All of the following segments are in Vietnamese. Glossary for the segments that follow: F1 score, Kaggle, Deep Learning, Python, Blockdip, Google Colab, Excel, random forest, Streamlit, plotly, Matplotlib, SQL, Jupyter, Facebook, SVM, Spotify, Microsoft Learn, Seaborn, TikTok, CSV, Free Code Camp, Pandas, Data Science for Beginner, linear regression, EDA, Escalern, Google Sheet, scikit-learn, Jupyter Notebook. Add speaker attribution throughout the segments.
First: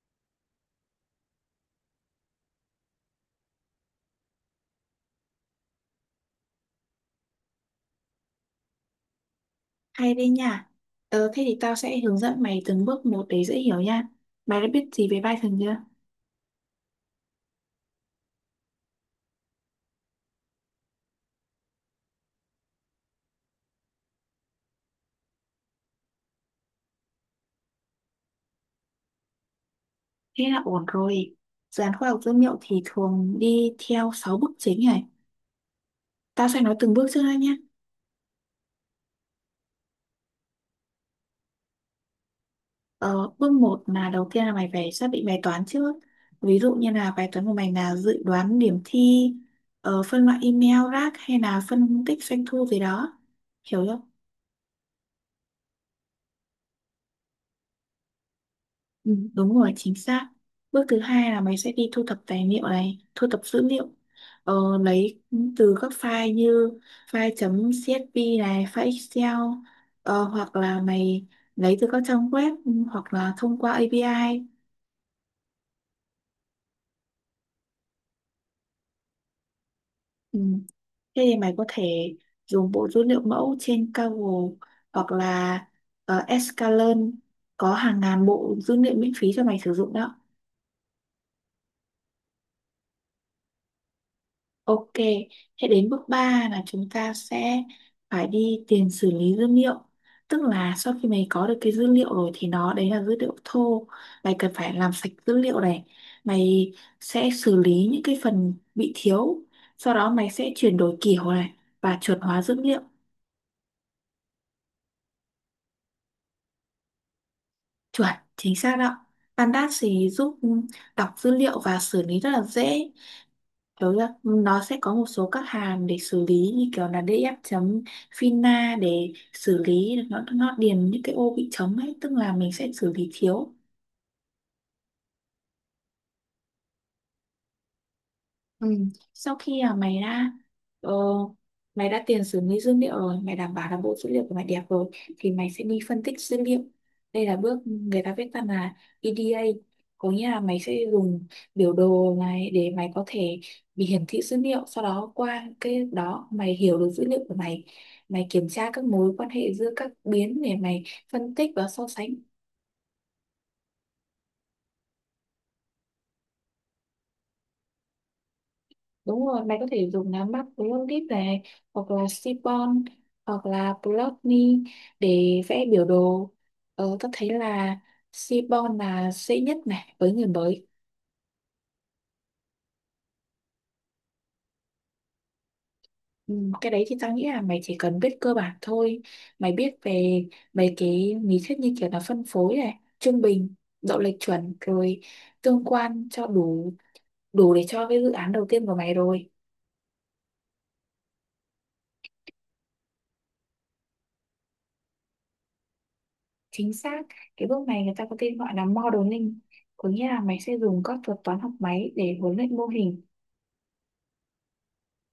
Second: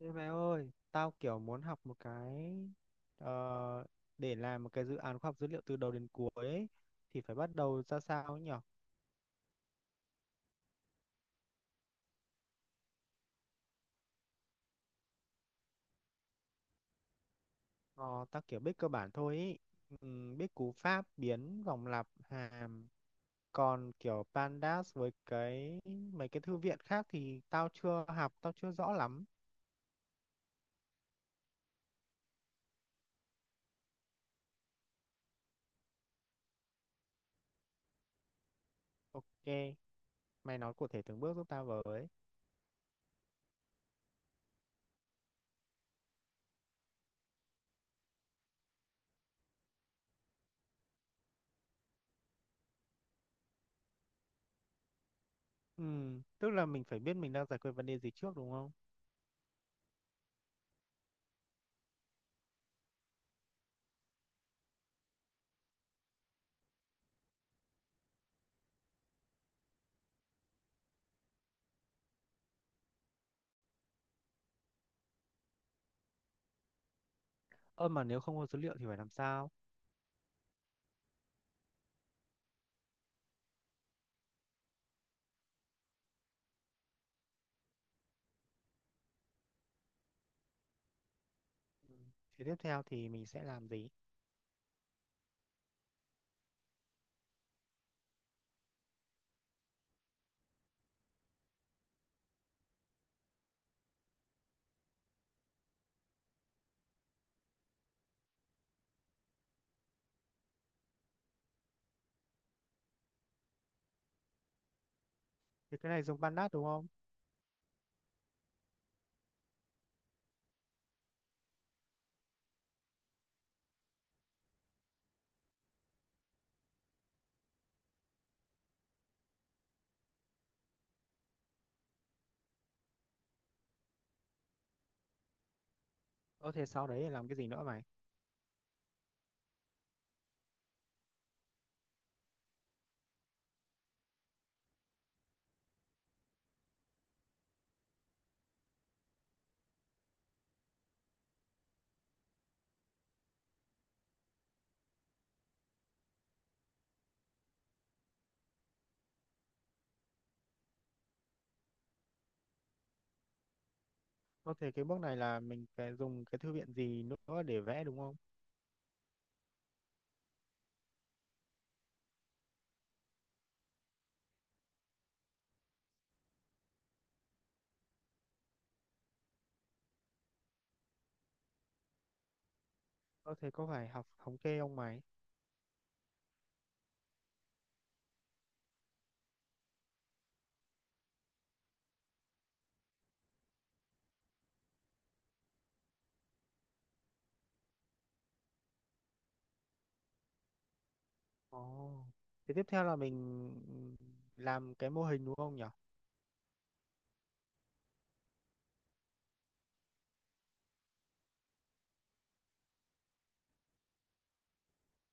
Speaker 1: Ê mày ơi, tao kiểu muốn học một cái ờ, để làm một cái dự án khoa học dữ liệu từ đầu đến cuối ấy, thì phải bắt đầu ra sao ấy nhỉ?
Speaker 2: Hay đấy nha. Thế thì tao sẽ hướng dẫn mày từng bước một để dễ hiểu nha. Mày đã biết gì về Python chưa?
Speaker 1: Ờ, tao kiểu biết cơ bản thôi ấy. Biết cú pháp, biến, vòng lặp, hàm. Còn kiểu pandas với mấy cái thư viện khác thì tao chưa học, tao chưa rõ lắm.
Speaker 2: Thế là ổn rồi. Dự án khoa học dữ liệu thì thường đi theo 6 bước chính này. Tao sẽ nói từng bước trước đây nhé.
Speaker 1: Ok, mày nói cụ thể từng bước giúp tao với.
Speaker 2: Ờ, bước một là đầu tiên là mày phải xác định bài toán trước. Ví dụ như là bài toán của mày là dự đoán điểm thi, phân loại email, rác hay là phân tích doanh thu gì đó. Hiểu chưa?
Speaker 1: Tức là mình phải biết mình đang giải quyết vấn đề gì trước đúng không?
Speaker 2: Ừ, đúng rồi, chính xác. Bước thứ hai là mày sẽ đi thu thập tài liệu này, thu thập dữ liệu. Ờ, lấy từ các file như file .csv này, file Excel, hoặc là mày lấy từ các trang web hoặc là thông qua API.
Speaker 1: Ơ mà nếu không có dữ liệu thì phải làm sao?
Speaker 2: Ừ. Thế thì mày có thể dùng bộ dữ liệu mẫu trên Kaggle hoặc là Escalern có hàng ngàn bộ dữ liệu miễn phí cho mày sử dụng đó.
Speaker 1: Thế tiếp theo thì mình sẽ làm gì?
Speaker 2: Ok, thế đến bước 3 là chúng ta sẽ phải đi tiền xử lý dữ liệu. Tức là sau khi mày có được cái dữ liệu rồi thì nó đấy là dữ liệu thô. Mày cần phải làm sạch dữ liệu này. Mày sẽ xử lý những cái phần bị thiếu. Sau đó mày sẽ chuyển đổi kiểu này và chuẩn hóa dữ liệu.
Speaker 1: Thì cái này dùng Pandas đúng không?
Speaker 2: Chuẩn, chính xác đó. Pandas thì giúp đọc dữ liệu và xử lý rất là dễ. Kiểu là nó sẽ có một số các hàm để xử lý như kiểu là df chấm fina để xử lý nó điền những cái ô bị trống ấy, tức là mình sẽ xử lý thiếu.
Speaker 1: Có thể sau đấy là làm cái gì nữa mày?
Speaker 2: Ừ. Sau khi ờ, mày đã tiền xử lý dữ liệu rồi, mày đảm bảo là bộ dữ liệu của mày đẹp rồi thì mày sẽ đi phân tích dữ liệu. Đây là bước người ta viết tắt là EDA, có nghĩa là mày sẽ dùng biểu đồ này để mày có thể bị hiển thị dữ liệu, sau đó qua cái đó mày hiểu được dữ liệu của mày, mày kiểm tra các mối quan hệ giữa các biến để mày phân tích và so sánh.
Speaker 1: Có thể cái bước này là mình phải dùng cái thư viện gì nữa để vẽ đúng không?
Speaker 2: Đúng rồi, mày có thể dùng lá mắt Blockdip này hoặc là Seaborn hoặc là plotly để vẽ biểu đồ. Tao thấy là Seaborn là dễ nhất này với người mới.
Speaker 1: Có thể có phải học thống kê không mày?
Speaker 2: Ừ, cái đấy thì tao nghĩ là mày chỉ cần biết cơ bản thôi. Mày biết về mấy cái lý thuyết như kiểu là phân phối này, trung bình, độ lệch chuẩn rồi tương quan cho đủ đủ để cho cái dự án đầu tiên của mày rồi.
Speaker 1: Ồ, thì tiếp theo là mình làm cái mô hình đúng không nhỉ?
Speaker 2: Chính xác, cái bước này người ta có tên gọi là modeling, có nghĩa là mày sẽ dùng các thuật toán học máy để huấn luyện mô hình.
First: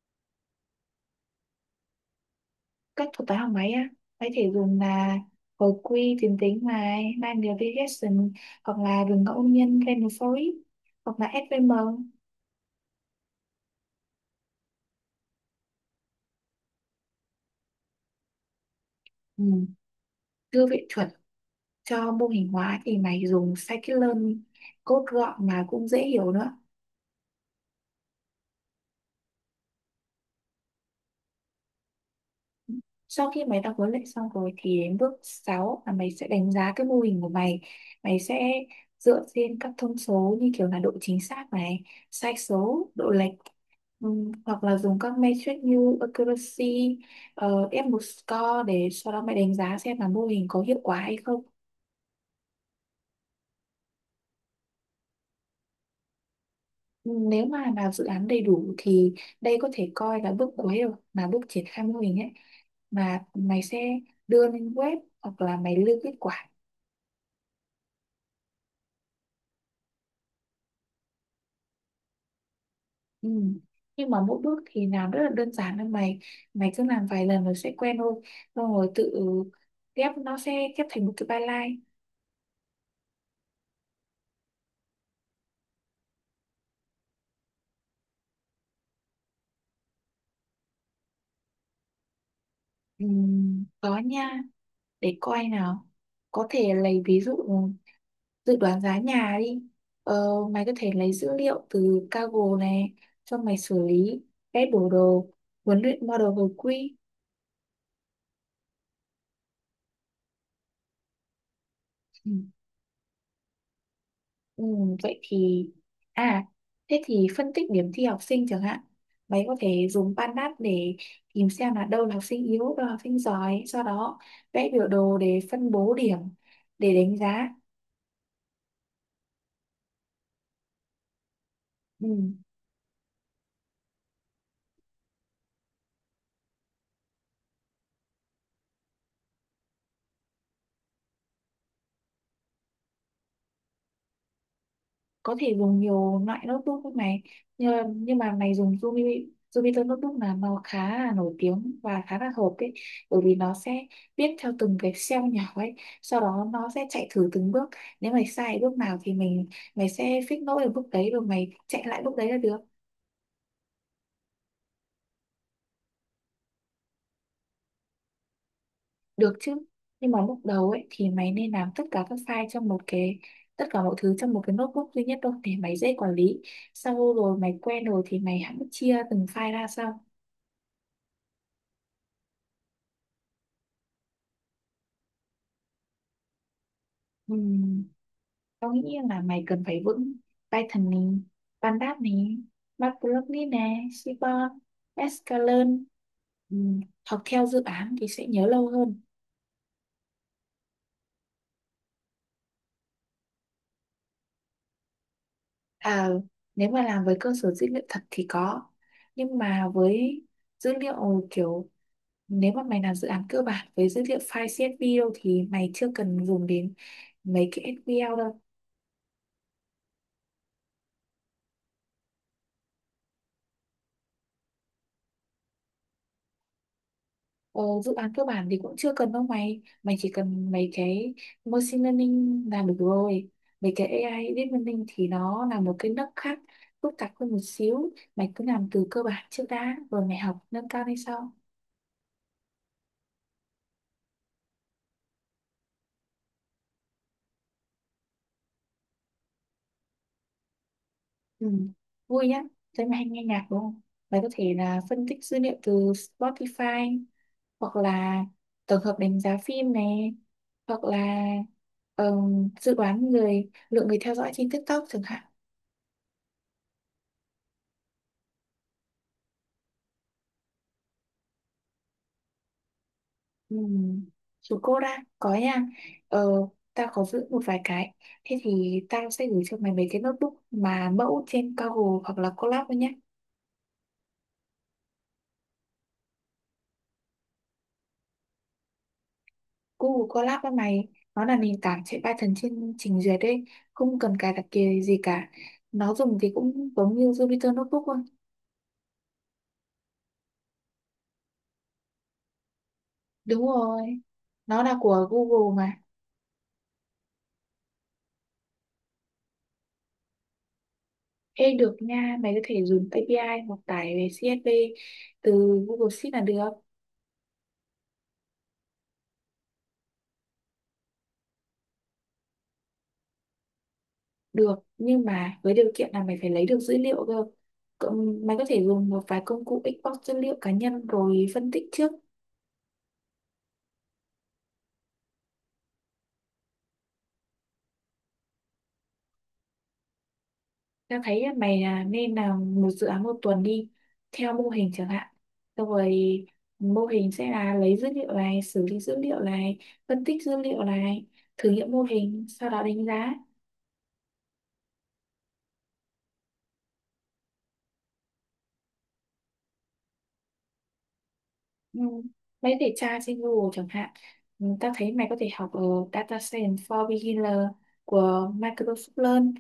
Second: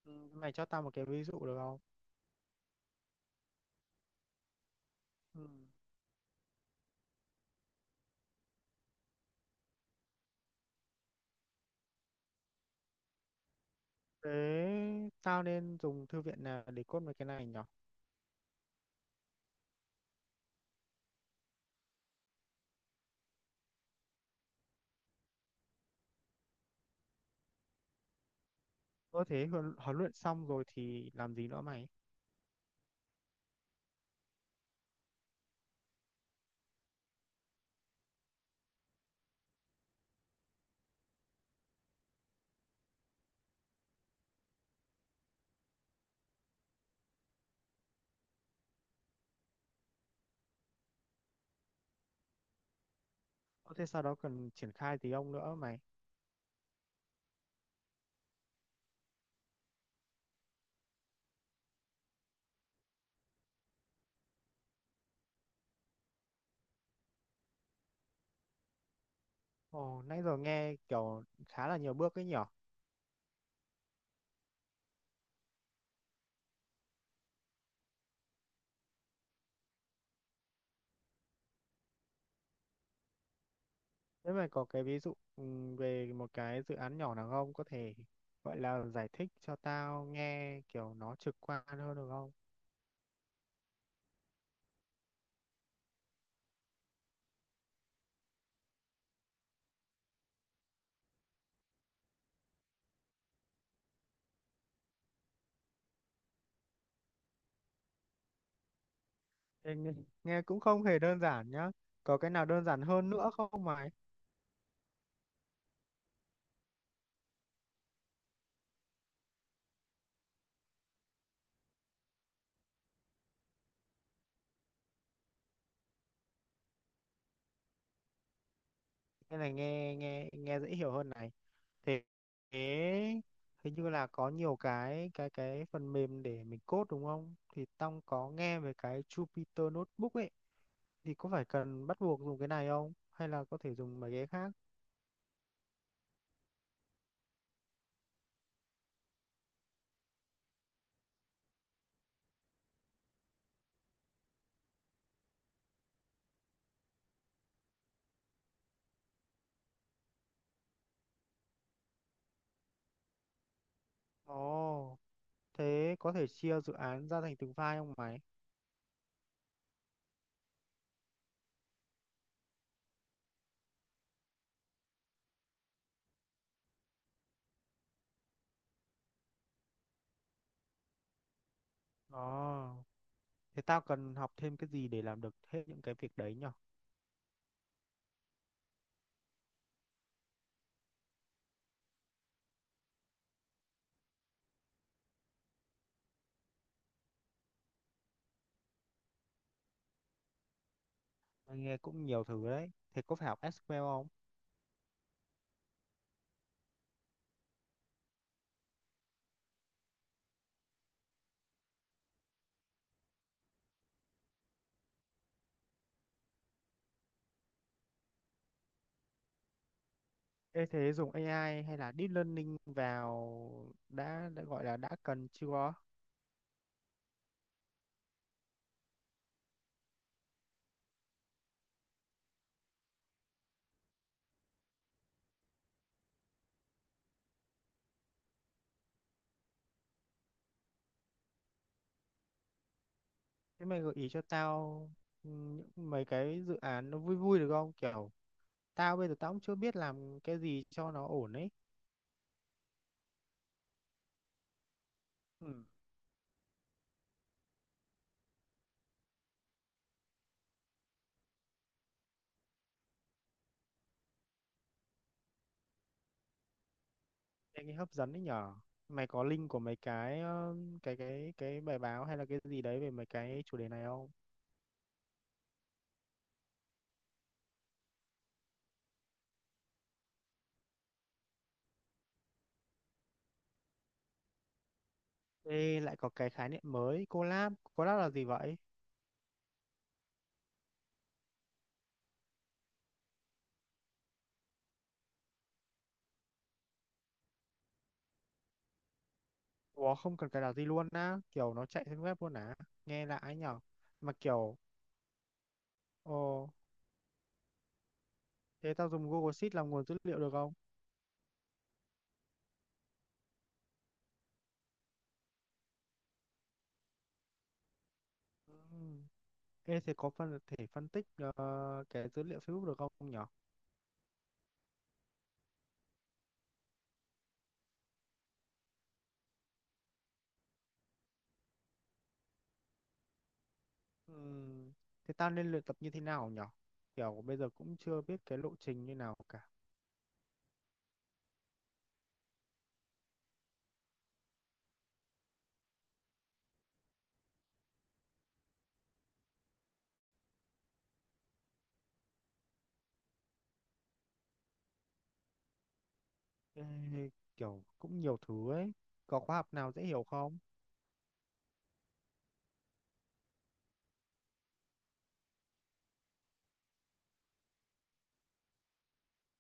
Speaker 1: Ừ, mày cho tao một cái ví dụ được không?
Speaker 2: Các thuật toán học máy á mày có thể dùng là
Speaker 1: Ừ.
Speaker 2: hồi quy tuyến tính này linear regression, hoặc là đường ngẫu nhiên random forest, hoặc là SVM.
Speaker 1: Thế tao nên dùng thư viện nào để code mấy cái này nhỉ?
Speaker 2: Ừ, đưa viện chuẩn cho mô hình hóa thì mày dùng scikit-learn, code gọn mà cũng dễ hiểu nữa.
Speaker 1: Có thể huấn huấn luyện xong rồi thì làm gì nữa mày?
Speaker 2: Sau khi mày đã huấn luyện xong rồi thì đến bước 6 là mày sẽ đánh giá cái mô hình của mày. Mày sẽ dựa trên các thông số như kiểu là độ chính xác này, sai số, độ lệch, hoặc là dùng các metric như accuracy, F1 score để sau đó mày đánh giá xem là mô hình có hiệu quả hay không.
Speaker 1: Có thể sau đó cần triển khai gì không nữa mày?
Speaker 2: Nếu mà làm dự án đầy đủ thì đây có thể coi là bước cuối rồi, là bước triển khai mô hình ấy, mà mày sẽ đưa lên web hoặc là mày lưu kết quả.
Speaker 1: Ồ, nãy giờ nghe kiểu khá là nhiều bước ấy nhở.
Speaker 2: Ừ. Nhưng mà mỗi bước thì làm rất là đơn giản thôi mày, mày cứ làm vài lần rồi sẽ quen thôi, xong rồi tự ghép, nó sẽ ghép thành một cái byline.
Speaker 1: Thế mà có cái ví dụ về một cái dự án nhỏ nào không? Có thể gọi là giải thích cho tao nghe kiểu nó trực quan hơn được không?
Speaker 2: Ừ, có nha, để coi nào, có thể lấy ví dụ dự đoán giá nhà đi. ờ, mày có thể lấy dữ liệu từ Kaggle này cho mày xử lý, vẽ biểu đồ, huấn luyện model hồi quy.
Speaker 1: Ê, nghe cũng không hề đơn giản nhá. Có
Speaker 2: Ừ.
Speaker 1: cái nào đơn giản hơn nữa không mày?
Speaker 2: Ừ, vậy thì à thế thì phân tích điểm thi học sinh chẳng hạn, mấy có thể dùng PanDat để tìm xem là đâu là học sinh yếu đâu là học sinh giỏi, sau đó vẽ biểu đồ để phân bố điểm để đánh giá.
Speaker 1: Cái này nghe nghe nghe dễ hiểu hơn này. Thế
Speaker 2: Ừ.
Speaker 1: thế hình như là có nhiều cái phần mềm để mình code đúng không? Thì tao có nghe về cái Jupyter Notebook ấy. Thì có phải cần bắt buộc dùng cái này không? Hay là có thể dùng mấy cái khác?
Speaker 2: Có thể dùng nhiều loại notebook với này, nhưng mà mày dùng Jupyter notebook là nó khá là nổi tiếng và khá là hợp ấy, bởi vì nó sẽ viết theo từng cái cell nhỏ ấy, sau đó nó sẽ chạy thử từng bước. Nếu mày sai bước nào thì mày sẽ fix lỗi ở bước đấy rồi mày chạy lại bước đấy là được.
Speaker 1: Ồ, thế có thể chia dự án ra thành từng file không mày?
Speaker 2: Được chứ, nhưng mà lúc đầu ấy thì mày nên làm tất cả các file trong một cái, tất cả mọi thứ trong một cái notebook duy nhất thôi để mày dễ quản lý, sau rồi mày quen rồi thì mày hãy chia từng file ra sau.
Speaker 1: Ồ, thế tao cần học thêm cái gì để làm được hết những cái việc đấy nhở?
Speaker 2: Ừ. Tao nghĩ là mày cần phải vững Python này, Pandas này, Matplotlib này, Seaborn, Scikit-learn. Ừ, học theo dự án thì sẽ nhớ lâu hơn.
Speaker 1: Mày nghe cũng nhiều thứ đấy. Thế có phải học SQL không?
Speaker 2: À, nếu mà làm với cơ sở dữ liệu thật thì có. Nhưng mà với dữ liệu kiểu, nếu mà mày làm dự án cơ bản với dữ liệu file CSV đâu thì mày chưa cần dùng đến mấy cái SQL đâu.
Speaker 1: Ê, thế dùng AI hay là Deep Learning vào đã gọi là đã cần chưa?
Speaker 2: Ờ, dự án cơ bản thì cũng chưa cần đâu mày mày chỉ cần mấy cái machine learning là được rồi. Mấy cái AI deep learning thì nó là một cái nấc khác, phức tạp hơn một xíu, mày cứ làm từ cơ bản trước đã rồi mày học nâng cao lên sau.
Speaker 1: Thế mày gợi ý cho tao ừ, những mấy cái dự án nó vui vui được không? Kiểu bây giờ tao cũng chưa biết làm cái gì cho nó ổn
Speaker 2: Ừ.
Speaker 1: ấy.
Speaker 2: Vui nhá, thấy mày hay nghe nhạc đúng không, mày có thể là phân tích dữ liệu
Speaker 1: Ừ.
Speaker 2: từ Spotify, hoặc là tổng hợp đánh giá phim này, hoặc là dự đoán người lượng người theo dõi trên TikTok chẳng hạn.
Speaker 1: Anh ấy hấp dẫn đấy nhở. Mày có link của mấy cái cái bài báo hay là cái gì đấy về mấy cái
Speaker 2: Ừ.
Speaker 1: chủ đề này không?
Speaker 2: Chú cô đã có nha, ờ tao có giữ một vài cái, thế thì tao sẽ gửi cho mày mấy cái notebook mà mẫu trên Google hoặc là Colab thôi nhé.
Speaker 1: Ê, lại có cái khái niệm mới, collab. Collab là gì vậy?
Speaker 2: Google Colab với mày, nó là nền tảng chạy Python trên trình duyệt đấy, không cần cài đặt kia gì cả. Nó dùng thì cũng giống như Jupyter Notebook thôi,
Speaker 1: Ủa, không cần cài đặt gì luôn á. Kiểu nó chạy trên web luôn á. Nghe lạ ấy
Speaker 2: đúng
Speaker 1: nhở.
Speaker 2: rồi,
Speaker 1: Mà kiểu,
Speaker 2: nó là của Google mà.
Speaker 1: ồ, thế tao dùng Google Sheet làm nguồn dữ liệu được không?
Speaker 2: Ê được nha, mày có thể dùng API hoặc tải về CSV từ Google Sheet là được.
Speaker 1: Ừ. Ê, thế có thể phân tích cái dữ liệu Facebook được không nhở?
Speaker 2: Được, nhưng mà với điều kiện là mày phải lấy được dữ liệu cơ. Mày có thể dùng một vài công cụ export dữ liệu cá nhân rồi phân tích trước.
Speaker 1: Ừ. Thế tao nên luyện tập như thế nào nhở? Kiểu bây giờ cũng chưa biết cái lộ trình như nào cả.
Speaker 2: Tao thấy là mày là nên làm một dự án một tuần đi, theo mô hình chẳng hạn. Xong rồi mô hình sẽ là lấy dữ liệu này, xử lý dữ liệu này, phân tích dữ liệu này, thử nghiệm mô hình, sau đó đánh giá.
Speaker 1: Ê, kiểu cũng nhiều thứ ấy, có khóa học nào dễ hiểu không?
Speaker 2: Ừ. Mấy để tra trên Google chẳng hạn, ta thấy mày có thể học ở Data Science for Beginner của Microsoft Learn,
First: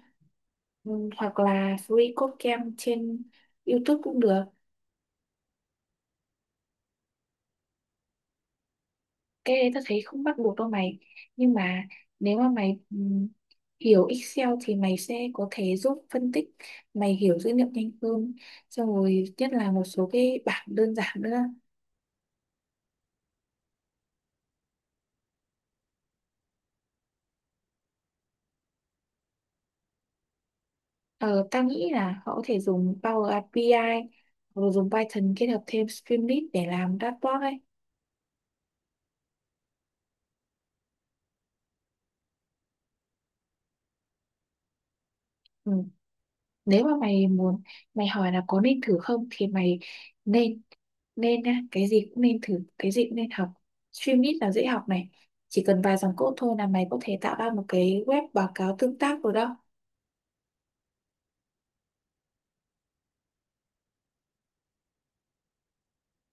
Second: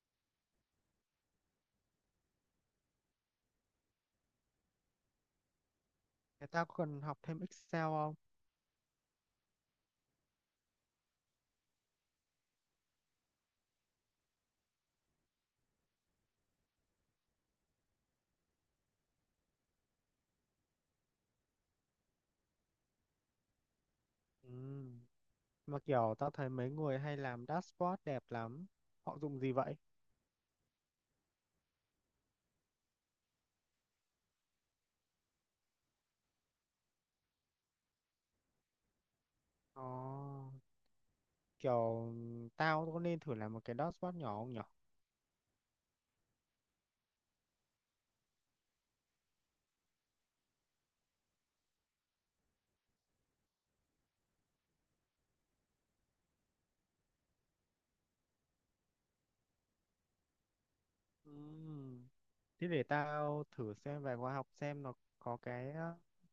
Speaker 2: hoặc là Free Code Camp trên YouTube cũng được.
Speaker 1: Người ta có cần học thêm Excel không?
Speaker 2: Cái đấy ta thấy không bắt buộc đâu mày, nhưng mà nếu mà mày hiểu Excel thì mày sẽ có thể giúp phân tích, mày hiểu dữ liệu nhanh hơn, xong rồi nhất là một số cái bảng đơn giản nữa.
Speaker 1: Ừ, mà kiểu tao thấy mấy người hay làm dashboard đẹp lắm, họ dùng gì vậy?
Speaker 2: Ờ, ta nghĩ là họ có thể dùng Power API hoặc là dùng Python kết hợp thêm Streamlit để làm dashboard ấy.
Speaker 1: Ồ, kiểu tao có nên thử làm một cái dashboard nhỏ không nhở?
Speaker 2: Ừ. Nếu mà mày muốn, mày hỏi là có nên thử không thì mày nên, nên á, cái gì cũng nên thử, cái gì cũng nên học. Streamlit là dễ học này, chỉ cần vài dòng code thôi là mày có thể tạo ra một cái web báo cáo tương tác rồi đó.
Speaker 1: Ừ, thế để tao thử xem vài khóa học xem nó có cái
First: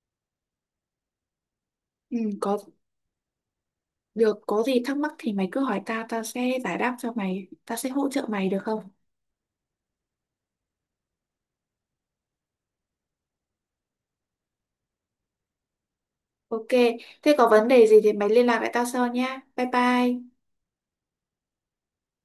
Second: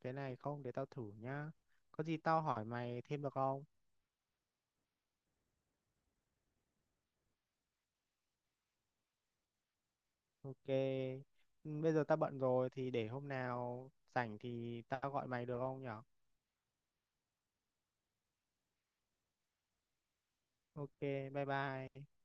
Speaker 1: cái này không, để tao thử nhá, có
Speaker 2: Ừ,
Speaker 1: gì tao
Speaker 2: có
Speaker 1: hỏi mày thêm được không?
Speaker 2: được, có gì thắc mắc thì mày cứ hỏi tao, tao sẽ giải đáp cho mày, tao sẽ hỗ trợ mày được không?
Speaker 1: Ok. Ừ, bây giờ tao bận rồi thì để hôm nào rảnh thì tao gọi mày được không nhở?
Speaker 2: Ok, thế có vấn đề gì thì mày liên lạc lại tao sau nhá. Bye bye.
Speaker 1: Ok, bye bye.